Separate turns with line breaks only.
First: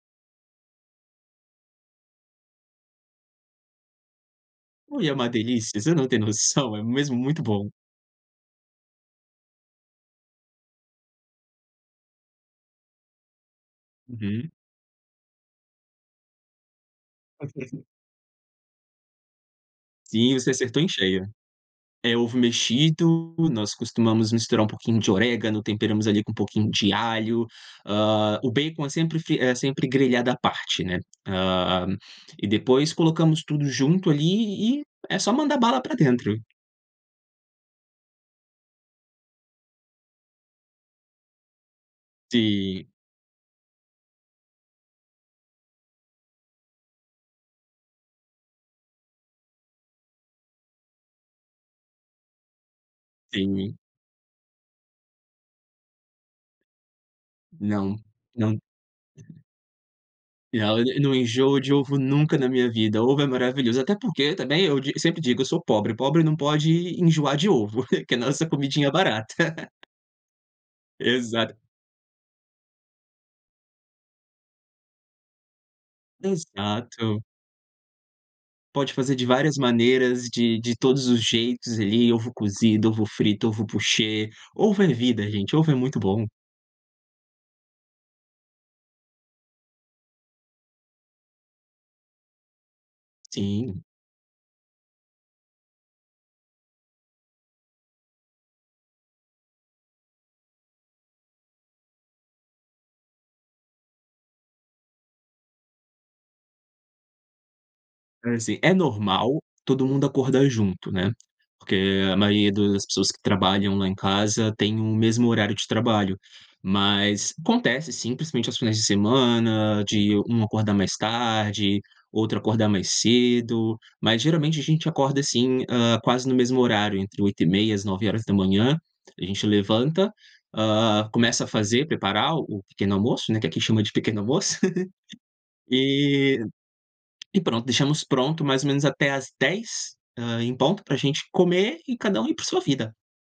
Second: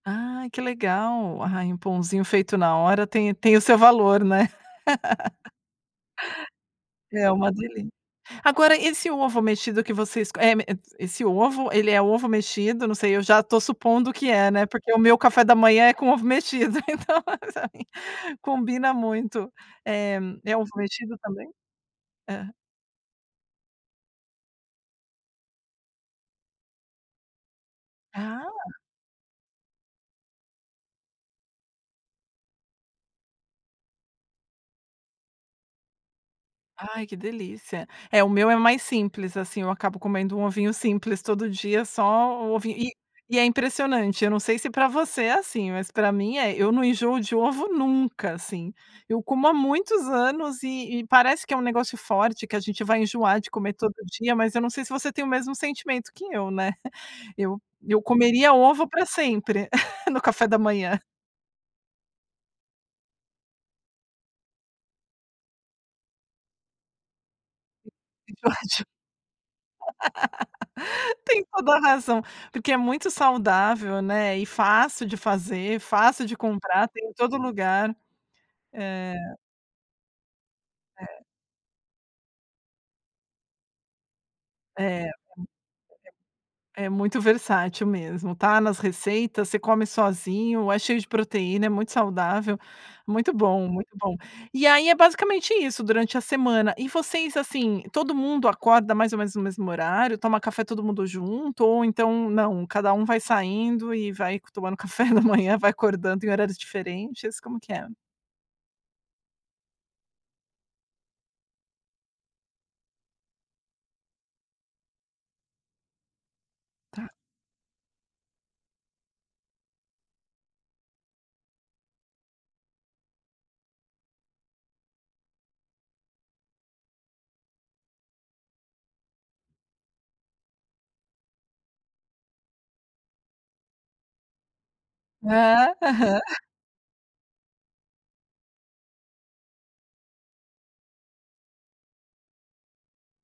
Ai que legal. Ai, um pãozinho feito na hora tem tem o seu valor né?
Ui, é uma delícia, você não tem noção. É mesmo
É
muito
uma
bom.
delícia. Agora, esse ovo mexido que vocês, eh m esse ovo, ele é ovo mexido? Não sei, eu já estou supondo que é,
Uhum.
né, porque o meu café da manhã é com ovo mexido então, [unintelligible] combina muito. Eh,
Sim, você
é ovo
acertou em
mexido
cheio.
também?
É ovo
Hã.
mexido. Nós costumamos misturar um pouquinho de orégano, temperamos ali com um pouquinho de alho, hã, o
Ah.
bacon é sempre f é sempre grelhado à parte, né, hã, e depois colocamos tudo junto ali e é só mandar bala pra dentro.
Ai, que delícia. É, o meu é mais simples, assim, eu acabo comendo um ovinho simples todo dia só o ovinho
Sim.
e e é impressionante. Eu não sei se pra você é assim, mas pra mim é, eu não enjoo de ovo nunca, assim, eu como há muitos anos e e parece que é um negócio forte, que a gente vai enjoar de comer
Sim.
todo dia, mas eu não sei se você tem o mesmo sentimento que eu, né. Eu
Não,
eu comeria
não
ovo pra sempre no café da
Olha,
manhã.
não enjoo de ovo nunca na minha vida. Ovo é maravilhoso, até porque também eu di sempre digo: eu sou pobre, pobre não pode enjoar de ovo,
[unintelligible]
que é nossa comidinha barata.
Tem
Exato.
toda razão, porque é muito saudável, né, e fácil de fazer, fácil de comprar, tem em
Exato.
todo lugar.
Pode
É
fazer de várias maneiras, de de todos
É.
os jeitos ali, ovo cozido, ovo frito, ovo poché, ovo é
É, [unintelligible]
vida gente, ovo é muito bom.
é muito versátil mesmo. Tá nas receitas, você come sozinho, é cheio de proteína, é muito saudável, muito bom,
Sim.
muito bom. E aí, é basicamente isso durante a semana. E vocês, assim, todo mundo acorda mais ou menos no mesmo horário, toma café todo mundo junto ou então, não, cada um vai saindo e vai tomando café da manhã, vai acordando em horários diferentes, como que é?
Assim, é normal todo mundo acordar junto, né, porque a maioria das pessoas que trabalham lá em casa tem o mesmo horário de trabalho.
Tá.
Mas acontece, sim, principalmente aos finais de semana, de um acordar mais tarde, outro acordar mais cedo. Mas, geralmente, a gente acorda, assim, hã, quase no mesmo horário, entre 8:30, às 9:00. A gente levanta, hã, começa a fazer preparar o pequeno almoço, né, que aqui chama de pequeno almoço,
Ah, aham.
e e pronto, deixamos pronto mais ou menos até às 10:00, hã, em ponto pra gente comer e cada um ir pra sua vida.